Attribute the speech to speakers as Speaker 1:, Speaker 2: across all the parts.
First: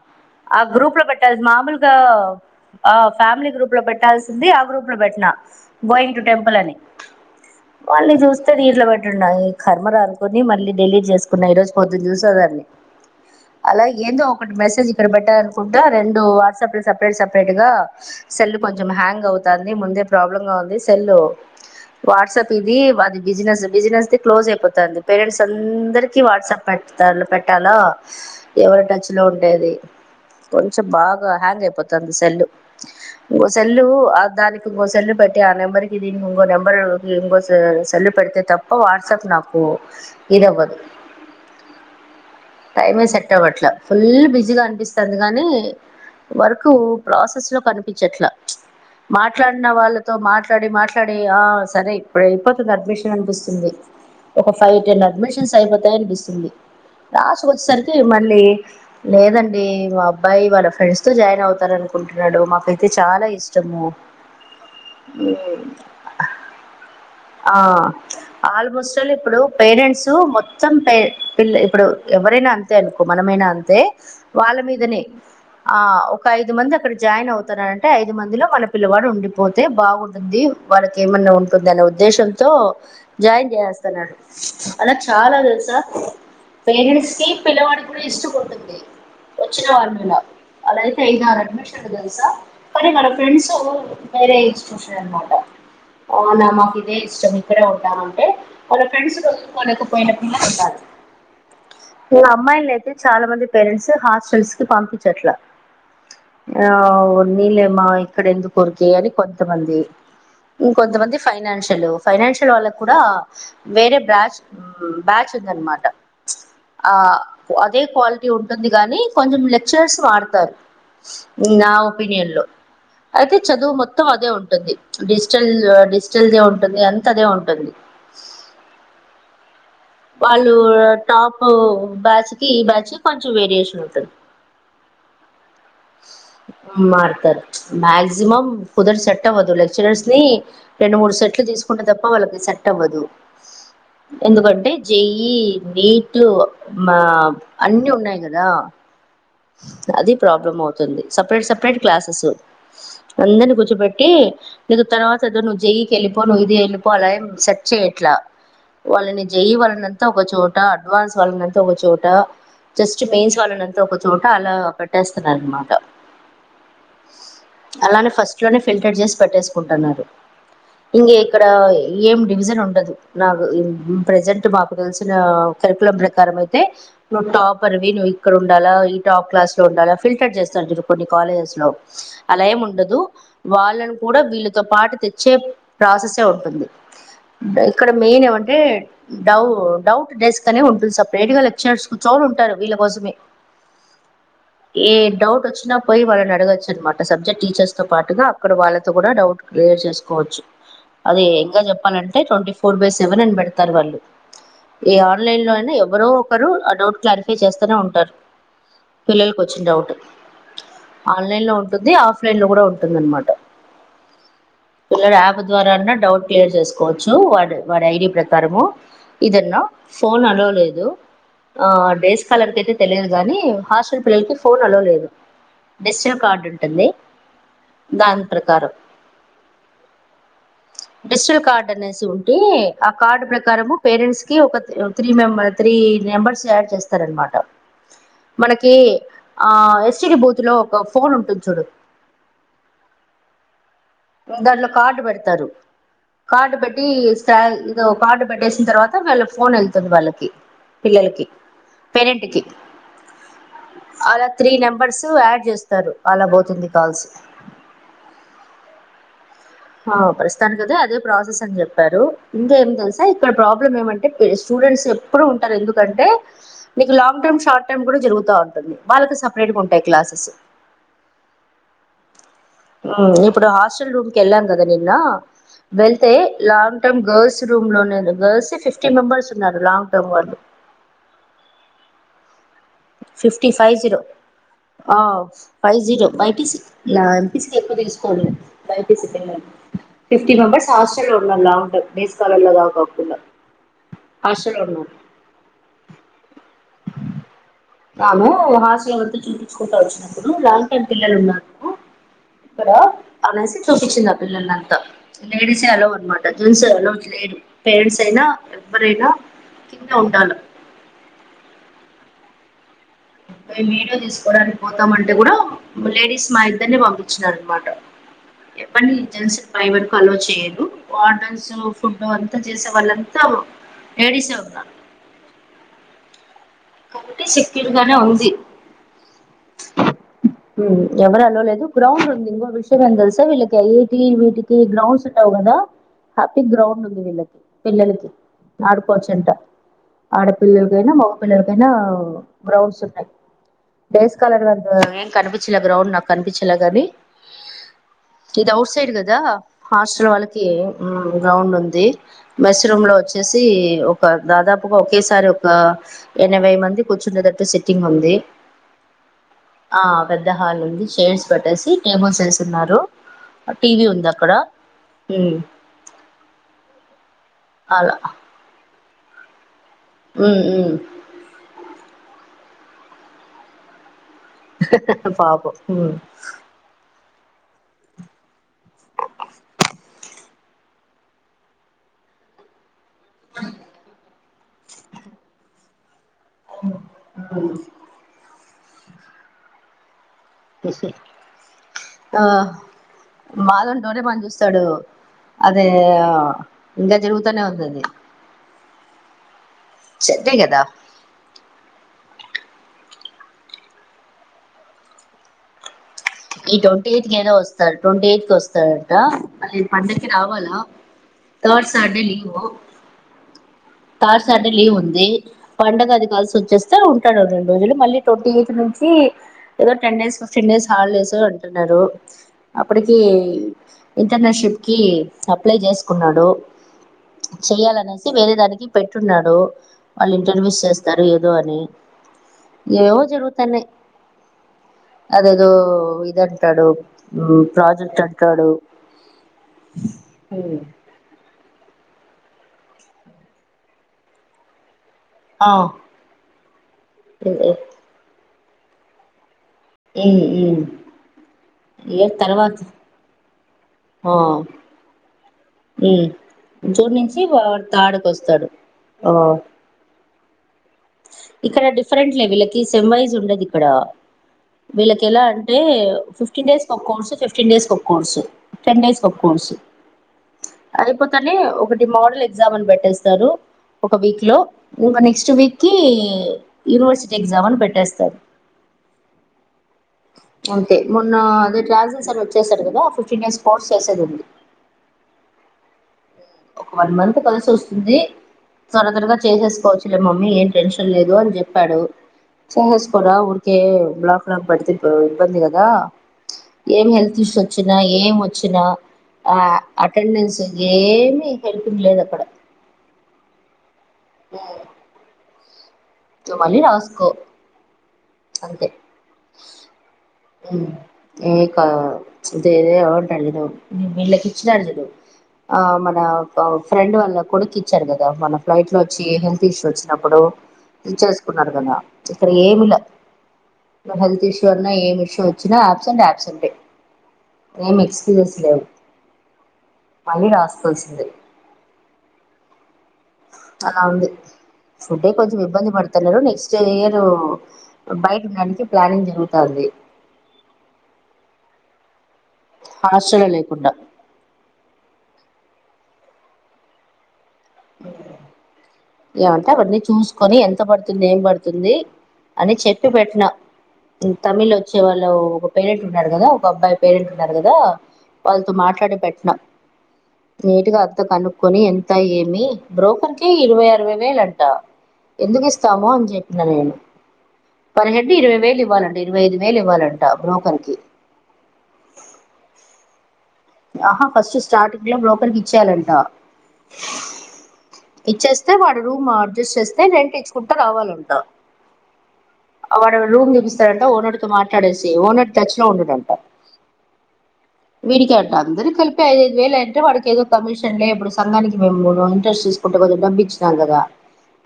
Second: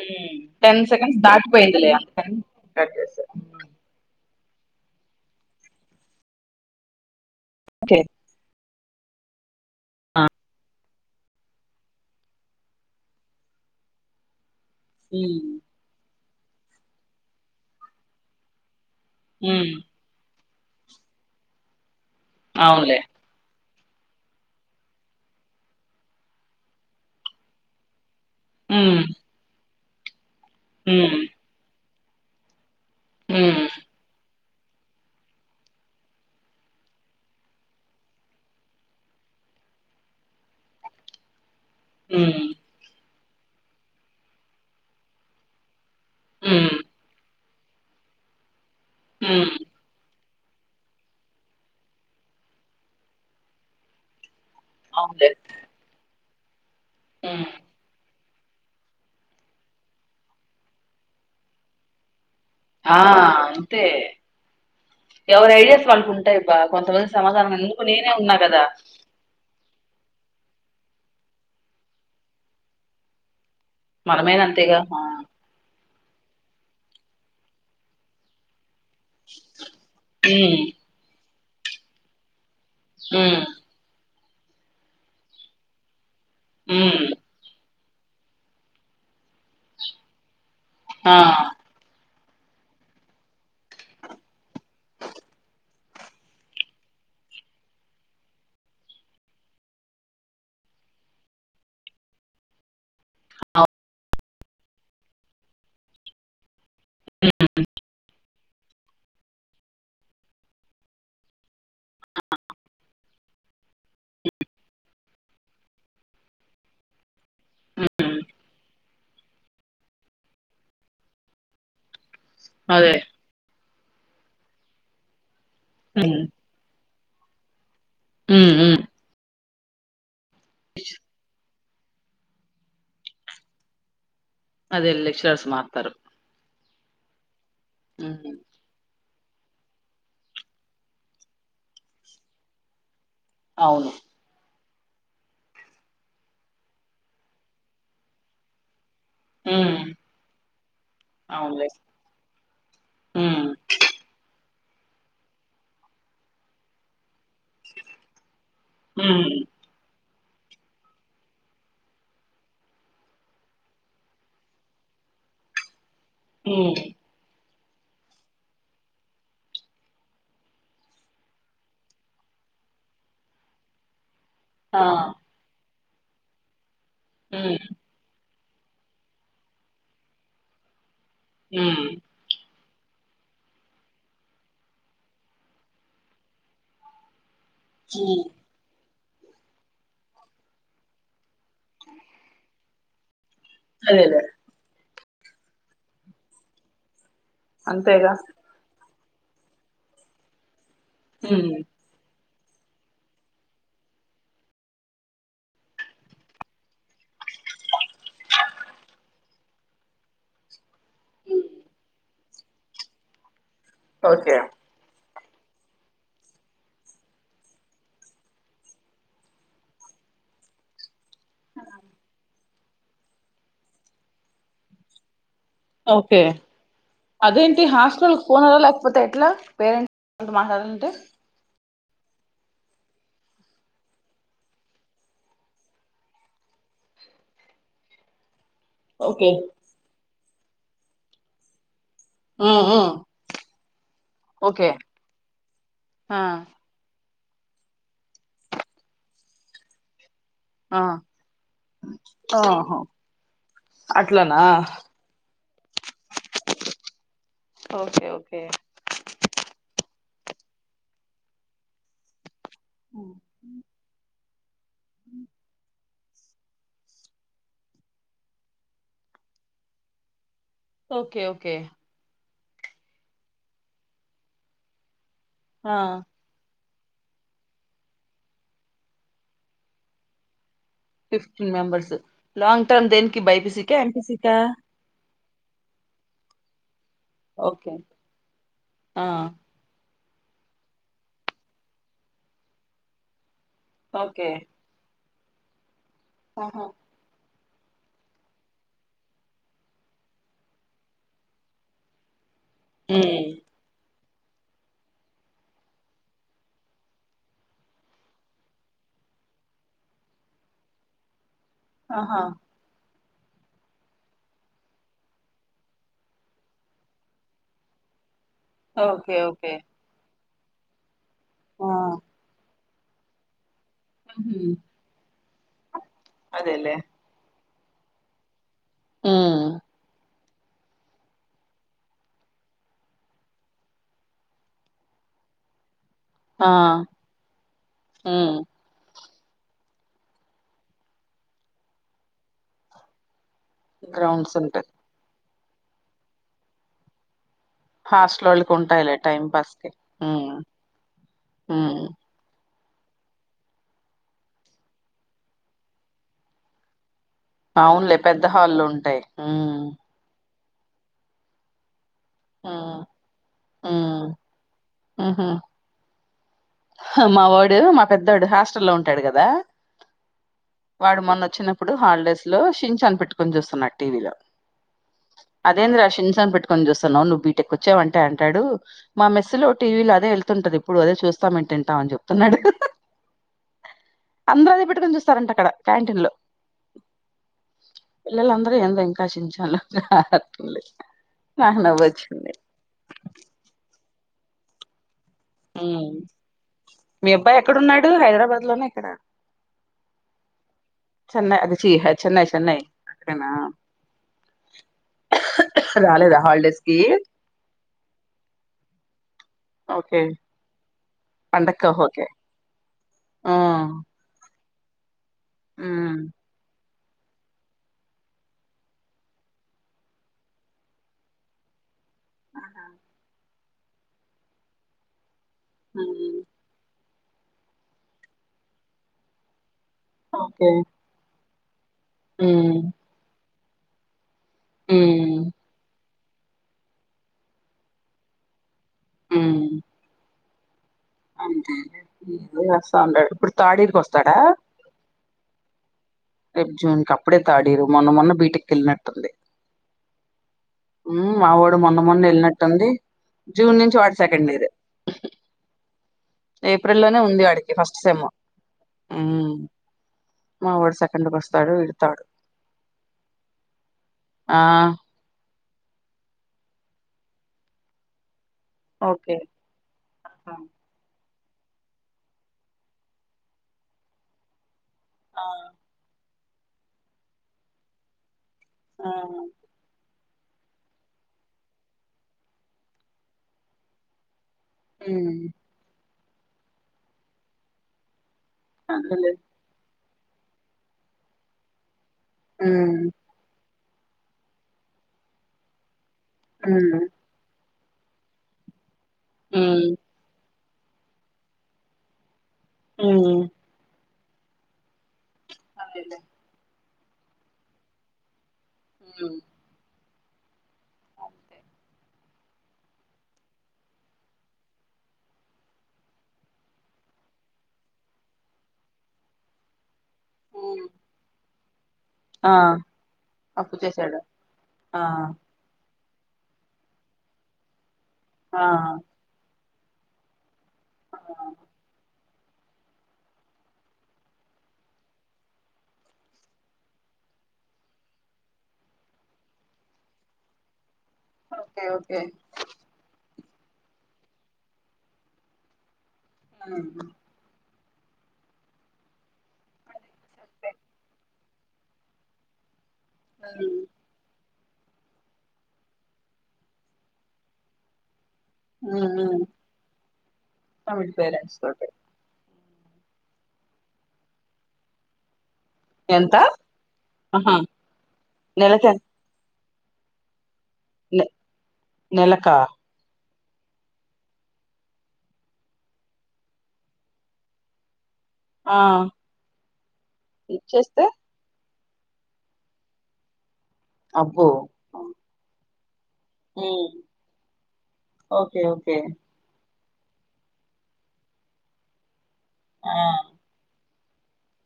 Speaker 1: ఉమ్
Speaker 2: ఆ
Speaker 1: ten
Speaker 2: group లో
Speaker 1: seconds
Speaker 2: పెట్టాలిసి
Speaker 1: దాటిపోయిందిలే
Speaker 2: మామూలుగా
Speaker 1: అందుకని కట్
Speaker 2: ఆ
Speaker 1: చేసా
Speaker 2: ఫ్యామిలీ గ్రూప్ లో పెట్టాల్సి ఆ గ్రూప్ లో పెట్టిన గోయింగ్ టు టెంపుల్ అని
Speaker 1: ఓకే
Speaker 2: వాళ్ళని చూస్తే రీల్ ట్లో పెట్టయ్ కర్మ రా
Speaker 1: ఆ
Speaker 2: అనుకుని మళ్ళీ డిల్లీ చేసుకున్నా ఈ రోజు పొద్దున చూసా దాన్ని అలా ఏందో మెసేజ్ ఇక్కడ పెట్టల
Speaker 1: ఉమ్
Speaker 2: అనుకుంటా రెన్ వాట్సప్లో సపరేట్ సపరేట్గా ల్ కొంచెం కొంచెం హ్యాంగ్ అవుతాంది
Speaker 1: ఉమ్
Speaker 2: ముందే ప్రాబ్లమ్ గా ఉంది సెల్ ఉ వాట్సాప్ ఇది
Speaker 1: అవునులే
Speaker 2: అది బిజినెస్ బిజినెస్దిి క్లోజ్ అయిపోతంది పేరెంట్స్ అందరిక వాట్సాప్ పెడతారు పెట్టాలా ఎవర
Speaker 1: ఉమ్
Speaker 2: టచ్ అదది కొంచెం
Speaker 1: ఉమ్
Speaker 2: బాగా హ్యాంగ్ అయిపోతు త సెల్లు
Speaker 1: ఉమ్
Speaker 2: సెల్లు దానికి ఇ సల్ పెట్టి ఆ నెంబర్కి దీ ఇంగ నెబర్ ఇ సల్ పెడితే తప్ప వాట్సాప్ నాకు ఇది అవ్వదు
Speaker 1: ఉమ్
Speaker 2: టైమ స ఇవట్ల ఫుల్ బిజీగా అనిపిస్తుంది కానీ వరకు
Speaker 1: ఉమ్
Speaker 2: ప్రసస్ కనిపించట్లా
Speaker 1: ఉమ్
Speaker 2: మాట్లాడిన వాళ్ళతో మాట్ సరే మాట్లాడి ఆ సరే ఇప్పుడు అయిపోతుంది అడ్మిషన్ అనిపిస్తుంది ఒక ఫైవ్ టెన్
Speaker 1: అవునులే
Speaker 2: అడ్మిషన్స్ అయిపోతాయ అనిపిస్తుంది రాసి
Speaker 1: ఉమ్
Speaker 2: కొచ్చ సారికి మ లే లేదండి మా అబ్బాయి వాళ్ళ ఫ్రెండ్స్ తో జాయిన్ అవుతార అనుకుంటు న్నాడు మాకైతే
Speaker 1: ఆ
Speaker 2: చాలా
Speaker 1: అంతే
Speaker 2: ఇష్టము
Speaker 1: ఎవరి ఐడియాస్ వాళ్ళకు ఉంటాయి బా కొంతమంది సమాధానం
Speaker 2: ఆ
Speaker 1: ఎందుకు నేనే ఉన్నా కదా
Speaker 2: ఆల్మోస్ట్ల్ ఇప్పుడు పేరెంట్స్ మ మొత్తం పిల్ల ఇప్పుడు ఎవరైనా అంతే అనుకో మనమైనా అంతే అదే
Speaker 1: మనమేనా
Speaker 2: వాళ్ళ
Speaker 1: అంతేగా ఆ
Speaker 2: మీదని ఆ ఒక ఐదు మంది అక్కడ జాయిన్ అవుతారనంటే ఐదు మందిలో మన పిల్లవాడు ఉండిపోతే బాగుంటుంది
Speaker 1: ఉమ్
Speaker 2: వాళ్ళకెమన్న దన ఉద్దేశం తో
Speaker 1: ఉమ్
Speaker 2: జాయిన్ చేస్తున్నాడు అలా చాలా తెలుసా
Speaker 1: ఉమ్
Speaker 2: పేరెంట్స్కి పిలవ ఇష్ట కొ వచ్చిన వారమలా అలా అయితే
Speaker 1: ఆ
Speaker 2: ఐదారు అడ్మిషన్ తెలుసా పొనీ మన ఫ్రెండ్స్ సరే
Speaker 1: అవును
Speaker 2: పేరెంట్స్ హాస్టల్స్ కి పంపించట్లా ఆ వన్నీ లేమా ఇక్కడ ఎ కోరికేయాలి కొంతమంది ఇంకొంతమంది ఫైనాన్షియల్ ఫైనాన్షియల్ వాళ్ళకు కూడా వేరే బ్రాచ్ బ్యాచ్ ఉంది అన్నమాట ఆ అదే
Speaker 1: ఉమ్
Speaker 2: క్వాల ఇది కాని కొంచెం లెక్చర్స్ వాడతారు నా ఒపీనియన్ లో
Speaker 1: అదే
Speaker 2: అయితే చదువు మొత్తం అదే ఉంటుంది ల్ డిజిటల్ దే ఉంటుంది అ అదే ఉంటుంది
Speaker 1: ఉ ఉ
Speaker 2: వాళ్ళు టాప్ బ్యాచ్కి బచ్కి కొంచెం వేరియషన్ ఉంటది
Speaker 1: అదలక్షర్స్ మార్తారు
Speaker 2: మరతారు మక్సిమం కుదర్చట్ట సెట్ అవ్వదు లెక్చరర్స్ ని రెండు మూడు సెట్లు తీసుకుంట తప్ప వాళ్ళకి సెట్ అవ్వదు
Speaker 1: అవును
Speaker 2: ఎందుకంటే జే ఇ నీట్ మా అన్నిీ ఉన్నాయి కదా
Speaker 1: ఉమ్
Speaker 2: అది ప్రాబ్లం అవుతుంది సపరేట్
Speaker 1: అవునులే
Speaker 2: సపరేట్ క్లాసెస్
Speaker 1: ఉమ్
Speaker 2: అందరిని కూర్చోపెట్టి నీకు తర్వాత నువ్వు జయి కి వెళ్ళిపొ ఇది వెళ్ళి పొ అల ఎం సెట్ చేయట్లా
Speaker 1: ఉమ్
Speaker 2: వాళ్ళని జయి వాళ్ళలనంత ఒక చోట అడ్వాన్స్ వాళ్ళనంతా ఒక చోట జస్ట్ మెయిన్స్ వాళ్నంతా చోట అలా పెట్టేస్తున్నారు అన్నమాట
Speaker 1: ఉమ్
Speaker 2: అలానే ఫస్ట్ లోనే ఫిల్టర్ చేసి పెట్టేసుకుంటున్నారు ఇంక ఇక్కడ ఏం డివిజన్ ఉండదు నాకు ప్రజెంట్ మాకు
Speaker 1: ఆ
Speaker 2: తెలిసిన కరికులం ప్రకారం అయితే ను
Speaker 1: ఉమ్
Speaker 2: టాపర్ వి నువ్వ అక్కడ ఉండాల టాప్ క్లాస్ లో ఉండాల ఫిల్టర్ చేస్తారు చూడు కొన్ని కాలేజెస్ లో
Speaker 1: ఉమ్
Speaker 2: అల ఎం ఉండదు వాళ్ళను కూడా వీళ్ళతో పాటు తెచ్చే ప్రాసెసే ఉంటుంది ఇక్కడ మెయిన్ ఏమంటే డౌ డౌట్ డెస్క్ అనే ఉంటుంది సపరేట్ గా లెక్చర్స్ కూర్చుని ఉంటారు వీళ్ళ కోసమే
Speaker 1: అదే లే
Speaker 2: ఏ డౌట్ వచ్చినా పోయి వాళ్ళు నిఅడగోచ్చు అన్నమాట ఆ సబ్జెక్ట్ టీచర్స్ తో
Speaker 1: అంతేగా
Speaker 2: పాటుగా అక్కడ వాళ్ళ కూడా డౌట్ క్లియర్ చేసుకోవచ్చు అదే
Speaker 1: ఉమ్
Speaker 2: ఇంక చెప్పలంటే అంట ట్వంటీ ఫోర్ బై సెవెన్ అని పెడతారు వాళ్ళు ఈ ఆన్లైన్ లో అయినా ఎవరో ఒకరు ఆ డౌట్ క్లారిఫై చేస్తనే ఉంటారు పిల్లలలకు వచ్చిన డౌట్ ఆన్లైన్ లో ఉంటుంది ఆఫ్లైన్ లో కూడా ఉంటుంది అనమాట
Speaker 1: ఓకే
Speaker 2: వేరే యాప్ ద్వారాన్నా డౌట్ క్లియర్ చేసుకోవచ్చు వాడు వాడి ఐడి ప్రకారము ఇదన్నా ఫోన్ అలోలేదు ఆడేస్ అసలకైతే తెలిదుగాని హాస్టల్ పిల్లలకి ఫోన్ అలో లేదు
Speaker 1: ఓకే
Speaker 2: డిజిటల్ కార్డు ఉంటుంది
Speaker 1: అదేంటి హాస్టల్
Speaker 2: దాని
Speaker 1: పోనే
Speaker 2: ప్రకారం
Speaker 1: లేకపోతే ఎట్లా పేరెంట్స్ మాట్లాడాల
Speaker 2: డిజిటల్ కార్డ్ ఉంటే ఆ కార్డు ప్రకారము పేరెంట్స్ కి ఒక త్రీ మెం త్రీ నెంబర్స్ యాడ్ చేస్తారన్నమాట మనకి
Speaker 1: ఓకే
Speaker 2: ఆ ఎస్టిడి బూ ఇ లో ఒక ఫోన్ ఉంటుంది చూడు
Speaker 1: ఆ ఆ
Speaker 2: దాంట్లో కార్డు పెడతారు
Speaker 1: ఆ
Speaker 2: కార్డు పెట్టి ఇదో కార్డు పెట్టేసిన తర్వాత మళ్ళ ఫోన్ వెళ్తుంది వాళ్ళకి
Speaker 1: ఆ
Speaker 2: పిల్లలకి పేరెంట్కి
Speaker 1: ఆహా
Speaker 2: అలా
Speaker 1: అట్లనా
Speaker 2: త్రీ నెంబర్స్ యాడ్ చేస్తారు అలా పోతుంది కాల్స్
Speaker 1: ఓకే ఓకే
Speaker 2: ఆ ప్రస్తుతానికి ఐతే అదే ప్రాసెస్ అని చెప్పారు ఇంకా ఏమి తెల్సా
Speaker 1: ఉమ్,
Speaker 2: ఇక్కడ ప్రాబ్లం ఏమంటే [unintelligible] స్టూడెంట్స్ ఎప్పుడు ఉంటారు ఎందుకు ఎంటే నీకు లాంగ్ టైమ్ షార్ట్ టైమ్ కూడా జరుగుతా ఉంటుంది వాళ్ళకి సపరేట్ గా ఉంటాయి క్లాసెస్
Speaker 1: ఓకే ఓకే
Speaker 2: ఇప్పుడు హాస్టల్ రూమ్ కెళ్ళాం కదా నిన్న
Speaker 1: ఆ
Speaker 2: వెళ్తేలాంగ్ గర్ల్స్ రూమ్ లోనే గర్ల్స్ ఫిఫ్టీన్ మెంబర్స్ ఉన్నారు లాంగ్ టర్మ్ వాళ్ళు
Speaker 1: ఫిఫ్టీ మెంబర్స్ లాంగ్ టర్మ్ దేన్కి
Speaker 2: ఫిఫ్టీ
Speaker 1: బైపిసి
Speaker 2: ఫైవ్
Speaker 1: క
Speaker 2: జీరో
Speaker 1: ఎంపిసి కా
Speaker 2: ఆ! Five zero Bi P C ఇలా ఎంపీసి కి ఎక్కువ
Speaker 1: ఓకే
Speaker 2: తీసుకోడు బై పి
Speaker 1: ఆ
Speaker 2: సి కే ఫిఫ్టీ మెంబర్స్ హాస్టల్ ఉండారు లాంగ్ డేస్ కాలర్లో కాకుం
Speaker 1: ఓకే
Speaker 2: హాస్టల్లో ఉన్నాం
Speaker 1: ఆహా
Speaker 2: రాము హాస్టల్లో తిప్పి చూపించుకుంటా వచ్చినప్పుడు లాంగ్ టర్మ్ పిల్లలు ఉన్నారు ఇడ
Speaker 1: ఉమ్
Speaker 2: అనేసి చూపించింద పిల్లలంతా లేడీస్ అలో అనమాట జెంట్స్ అలో లేదు పేరెంట్స్ అయినా ఎవరైనా కింద ఉండాల
Speaker 1: ఆహా
Speaker 2: మీడి తీసుకోవడానికి పోతామంటే కూడా లేడీస్ మా ఇద్దరిని పంపించినార అనమాట ఎపుడు
Speaker 1: ఓకే
Speaker 2: జెంట్స్ని
Speaker 1: ఓకే
Speaker 2: పేయి వరకు అల్లోవ చేయారు ఉ వార్డర్స్ ఫుడ్
Speaker 1: ఉహు
Speaker 2: అంతా చేసే వాళ్ళంతా ఏడి స ఒకదా
Speaker 1: అదేలేే
Speaker 2: క్కరుగానే ఉంది
Speaker 1: ఉమ్
Speaker 2: ఉమ్ ఎవరు అలలేదు గ్రౌండ్ ఉంది ఇంకో విషయం ఏం తెలుసా వీళ్ళకిటి వీటికి గ్రౌండ్స్ ఉట్టావు కదా హ్యాపీ
Speaker 1: ఆ
Speaker 2: గ్రౌండ్ ఉంది వీళ్ళకి పిల్లలకి
Speaker 1: ఉమ్
Speaker 2: ఆడుకోవచ్చు ఇంట ఆడపిల్లలకైనా మగ పిల్లలకైనా బ్రౌన్స్ ఉన్నాయి డేస్
Speaker 1: గ్రౌండ్స్
Speaker 2: కాలర్ కదా
Speaker 1: ఉంటాయి
Speaker 2: ఎమ్ కానిప్ స్ట్ఇలగ్రౌండ్ నాకు కనిపించలగాని
Speaker 1: హాస్టల్
Speaker 2: ఇది
Speaker 1: వాళ్ళకి
Speaker 2: అఔట్ సైడ్
Speaker 1: ఉంటాయిలే
Speaker 2: కదా
Speaker 1: టైం పాస్ కి
Speaker 2: హాస్టల్
Speaker 1: ఉమ్
Speaker 2: వాళ్ళకి ఉమ్ గ్రౌండ్
Speaker 1: ఉమ్
Speaker 2: ఉంది మెస్రూములో వచ్చేసి ఒక దాదాపుగ ఒకే సారి ఒక ఎనభై మంది కూర్చునేటట్టు సిట్టింగ్
Speaker 1: అవునులే
Speaker 2: ఉంది
Speaker 1: పెద్ద హాళ్ళుఉంటాయి ఉమ్
Speaker 2: పెద్దహాల్ ఉంది షేర్స్ పట్టెసి టే
Speaker 1: ఉమ్
Speaker 2: బుల్‌సేసున్నారు టీవీ ఉంది అక్కడా
Speaker 1: ఆహా మా వాడు మా
Speaker 2: అలా
Speaker 1: పెద్దొడు హాస్టల్లో ఉం టాడు కదా
Speaker 2: ఉమ్ ఉమ్
Speaker 1: వాడు మొన్న వచ్చినప్పుడు హాలిడేస్ లో షిన్‌చాన్ పెట్టుకొని చూస్తున్నాడుటీవీలో
Speaker 2: పాపం
Speaker 1: అదేంద్ర
Speaker 2: ఉమ్
Speaker 1: షిన్‌చాన్ పెట్టుకొని చూస్తాన్నావు నువ్ బీటెక్ వచ్చామంట అంటడు మా మెస్సులో టీవీలో అదే వెళ్తుంటది ఇప్పుడు అదే చూస్తామ తింటామ అని చెప్తున్నాడు అహ అ అందరు అది పెట్టుకుని చూస్తారంట అక్కడ క్యాంటీన్ లో
Speaker 2: ఉమ్
Speaker 1: అధే ఇంకా షించన్లు అ
Speaker 2: ఉహు ఆ మాదుం లోపటే పని చూస్తాడు అదే
Speaker 1: ఉమ్
Speaker 2: ఇంకా జరుగుతూనే ఉంది అది
Speaker 1: కదా
Speaker 2: సెద్దికదా
Speaker 1: చెన్నై అది చీహ చెన్నై చెన్నై అక్కడనా రాలేదా
Speaker 2: ఈ ట్వంటీ ఎయిత్ కి ఏదో వస్తాడు ట్వంటీ ఎయిత్ కి వస్తాడంట నేను
Speaker 1: ఓకే
Speaker 2: పండక్కి రావాలా తర్డ్
Speaker 1: పండక్క
Speaker 2: సాటర్డే
Speaker 1: ఓకే
Speaker 2: లీవు
Speaker 1: ఆ
Speaker 2: థర్డ్ సాటర్డే లీవు ఉంది పండగది
Speaker 1: ఉమ్
Speaker 2: కల్సోచ్చేసింది స్తే ఉంటాడు రెండు రోజులు మళ్ళీ ట్వంటీ ఎయిత్ నుంచి ఏదో ten days fifteen days holidays అంటున్నారు అప్పటికి ఇంటర్నషిప్ కి అప్లై
Speaker 1: ఉమ్
Speaker 2: చేసుకున్నాడు చెయ్యాలనేసి వేరే దానికి పెట్టున్నాడు వాళ్ళు
Speaker 1: ఓకే
Speaker 2: ఇంటర్వ్యూస్ చేస్తారు ధోనీ
Speaker 1: ఉమ్
Speaker 2: ఏవో జరు తనే
Speaker 1: ఉమ్
Speaker 2: అదేదో ఇద అంటాడు ప్రాజెక్ట్ అంటాడు [inaudible] హో
Speaker 1: అంతే ఉమ్ వస్తా ఉంటడు ఇప్పుడు థర్డ్ ఇయర్కీ వస్తాడా
Speaker 2: ఆ
Speaker 1: రేపు జూన్ కప్పుడే థర్డ్ ఇయరు మొన్న మొన్న బీటెక్ కెళ్లి నెట్టుంది ఉమ్ మా వాడు మొన్న మొన్న
Speaker 2: ఏ తర్వాత
Speaker 1: వెళ్ళినట్టుంది జూన్ నుంచి వాడు సెకండ్
Speaker 2: ఆ
Speaker 1: ఇయర్
Speaker 2: జూన్
Speaker 1: ఏప్రిల్లోనే
Speaker 2: నుంచి
Speaker 1: ఉంది వాడికి
Speaker 2: వాడు
Speaker 1: ఫస్ట్ సెమ్
Speaker 2: థర్డ్కి వస్తాడు ఆ
Speaker 1: మా వర్స
Speaker 2: ఇక్కడ డిఫరెంట్లే వీళ్ళకి సెమ్ వైజ్ ఉండది ఇక్కడ
Speaker 1: ఆ
Speaker 2: వీళ్ళకి ఎలా అంటే ఫిఫ్టీన్ డేస్ ఒక కోర్సు ఫిఫ్టీన్ డేస్ ఒక కోర్సు టెన్ డేస్ ఒక
Speaker 1: ఓకే
Speaker 2: కోర్సు
Speaker 1: ఆ
Speaker 2: అది లేకపోతేనే ఒకటి మోడల్ ఎగ్జామ్ అని పెట్టేస్తారు ఒక వీక్ లో ఇంకా
Speaker 1: ఆ
Speaker 2: నెక్స్ట్ వీక్ కి యూనివర్సిటీ ఎగ్జామ్ అని పెట్టేస్తారు
Speaker 1: ఆ
Speaker 2: అంతే మొన్న అదే ట్రావెసింగ్స్ సార్ వచ్చేసారు కదా ఫిఫ్టీన్ డేస్ కోర్స్ చేసేది ఉంది
Speaker 1: మ్మ్
Speaker 2: ఒక వన్ మంత్ కలిసి వస్తుంది తర
Speaker 1: అదేలే
Speaker 2: తరగా చేసేసుకోవచ్చు లే మమ్మీ ఏం టెన్షన్ లేదు అని చెప్పాడు
Speaker 1: ఉమ్
Speaker 2: సహస్కోరారు కే బ్లాక్ లో పడితే ఇబ్బంది కదా
Speaker 1: ఉమ్
Speaker 2: ఏం హెల్తు ఇష్యూ వచ్చిన ఏం వచ్చిన ఆ
Speaker 1: ఉమ్
Speaker 2: అటెండెన్స్ ఏ హెల్త్ కి లేదు అక్కడ
Speaker 1: మ్మ్
Speaker 2: మ్మ్
Speaker 1: అదేలే
Speaker 2: నువ్వు మల్లి రాస్కో అంతె
Speaker 1: ఉమ్ అంతే
Speaker 2: కాేదే ఉంటారు లేద వీళ్ళకి ఇచ్చినడు చూడు ఆ మన ఫ్రెండ్ వాళ్ళ కొడుకి ఇచ్చారు కదా మన ఫ్లైట్ లో వచ్చి హెల్త్ ఇష్యూ వచ్చి అప్పుడు
Speaker 1: ఉమ్
Speaker 2: ఇక్కడ
Speaker 1: ఆ
Speaker 2: ఏమిలె
Speaker 1: అప్పు చేసాడు
Speaker 2: నువ్వు హెల్త్ ఇష్యూ అన్న
Speaker 1: ఆ
Speaker 2: వచ్చిన యాప్సెంట్ యాప్సంటే ఎమీ
Speaker 1: ఆ
Speaker 2: మళ్ళీ సిద్ అలా ఉంది ఫుడే కొంచెం ఇబ్బంది పడుతున్నారు నెక్స్ట్ ఇయరు బయట ఉండడానికి ప్లానింగ్ జరుగుతుంది
Speaker 1: ఓకే ఓకే
Speaker 2: హర్షగా లేకుండా
Speaker 1: ఆ
Speaker 2: ఏమంటే అవి ఆన్ని చూసుకొని ఎంత పడుతుంది ఏం పడుతుంది అని పెట్న
Speaker 1: ఉమ్
Speaker 2: తమిళ వచ్చే వాళ్ళు ఒక పేరెంట్ ఉన్నారు కదా ఒక అబ్బాయి పేరెంట్ ఉన్నారు కదా వాళ్ళతో మాట్లాడి
Speaker 1: ఉమ్
Speaker 2: పెట్న నీట్గా
Speaker 1: తమిళ్
Speaker 2: అంత
Speaker 1: పేరెంట్స్
Speaker 2: కనుక్కొని
Speaker 1: తోటి
Speaker 2: ఎంత ఏం బ్రోకర్కి ఇరవై అరవై వేలంట ఎందుకు ఇస్తాము అని
Speaker 1: ఎంత
Speaker 2: చెప్పిన నేను
Speaker 1: ఆహా
Speaker 2: పర్ హెడ్ ఇరవై వేలు
Speaker 1: నెలక
Speaker 2: ఇవ్వాలండి ఇరవై మేలు ఇవ్వాలంట బ్రోకర్ కి
Speaker 1: న నెలకా
Speaker 2: ఆహా ఫస్ట్ స్టార్టింగ్ లో బ్రోకర్కి ఇచ్చేయాలంట ఇచ్చేస్తే
Speaker 1: ఆ
Speaker 2: వాడు రూమ్ అడ్జస్ట్ చేస్తే రెంట్ ఇచ్చుకుంట
Speaker 1: ఇచ్చేస్తే
Speaker 2: రావాలంటా వడ రూమ్ అంట ఓనర్ తో మాట్లాడేసి ఓనర్ ట [unintelligible]
Speaker 1: ఉమ్
Speaker 2: వీడికే అంట అందరు కలిపి ఐదుఐదు వేలు వాడికి ఏదో కమిషన్ లే ఇప్పుడు సంఘానికి మేము మూడు
Speaker 1: ఆ!
Speaker 2: చేసుకుంట బతికిన బిక్షదానిలగా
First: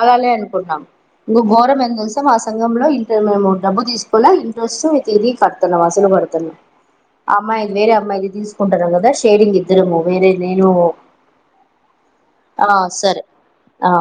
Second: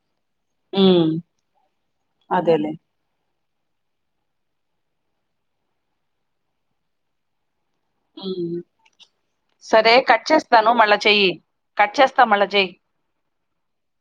Speaker 2: అదలే కు
Speaker 1: హ్మ్.
Speaker 2: ఇంఘోరం ఎందుసాం మా
Speaker 1: అదేలే.
Speaker 2: సంఘంలో ఇ మేము డబ్బు తీసుకున్నా ఇంట్రెస్ట్ తిరిగి కడుతున్నా అసలు కడుతున్నా ఆ అమ్మాయి వేరే అమ్మాయిలు
Speaker 1: హ్మ్.
Speaker 2: తీసుకుంటను కదా షేరింగ్
Speaker 1: సరే
Speaker 2: ఇద్దరము
Speaker 1: కట్
Speaker 2: వేరే నేను
Speaker 1: చేస్తాను మళ్ళా చెయ్యి. కట్ చేస్తా మళ్ళా
Speaker 2: ఆ
Speaker 1: చెయ్.
Speaker 2: సరే హా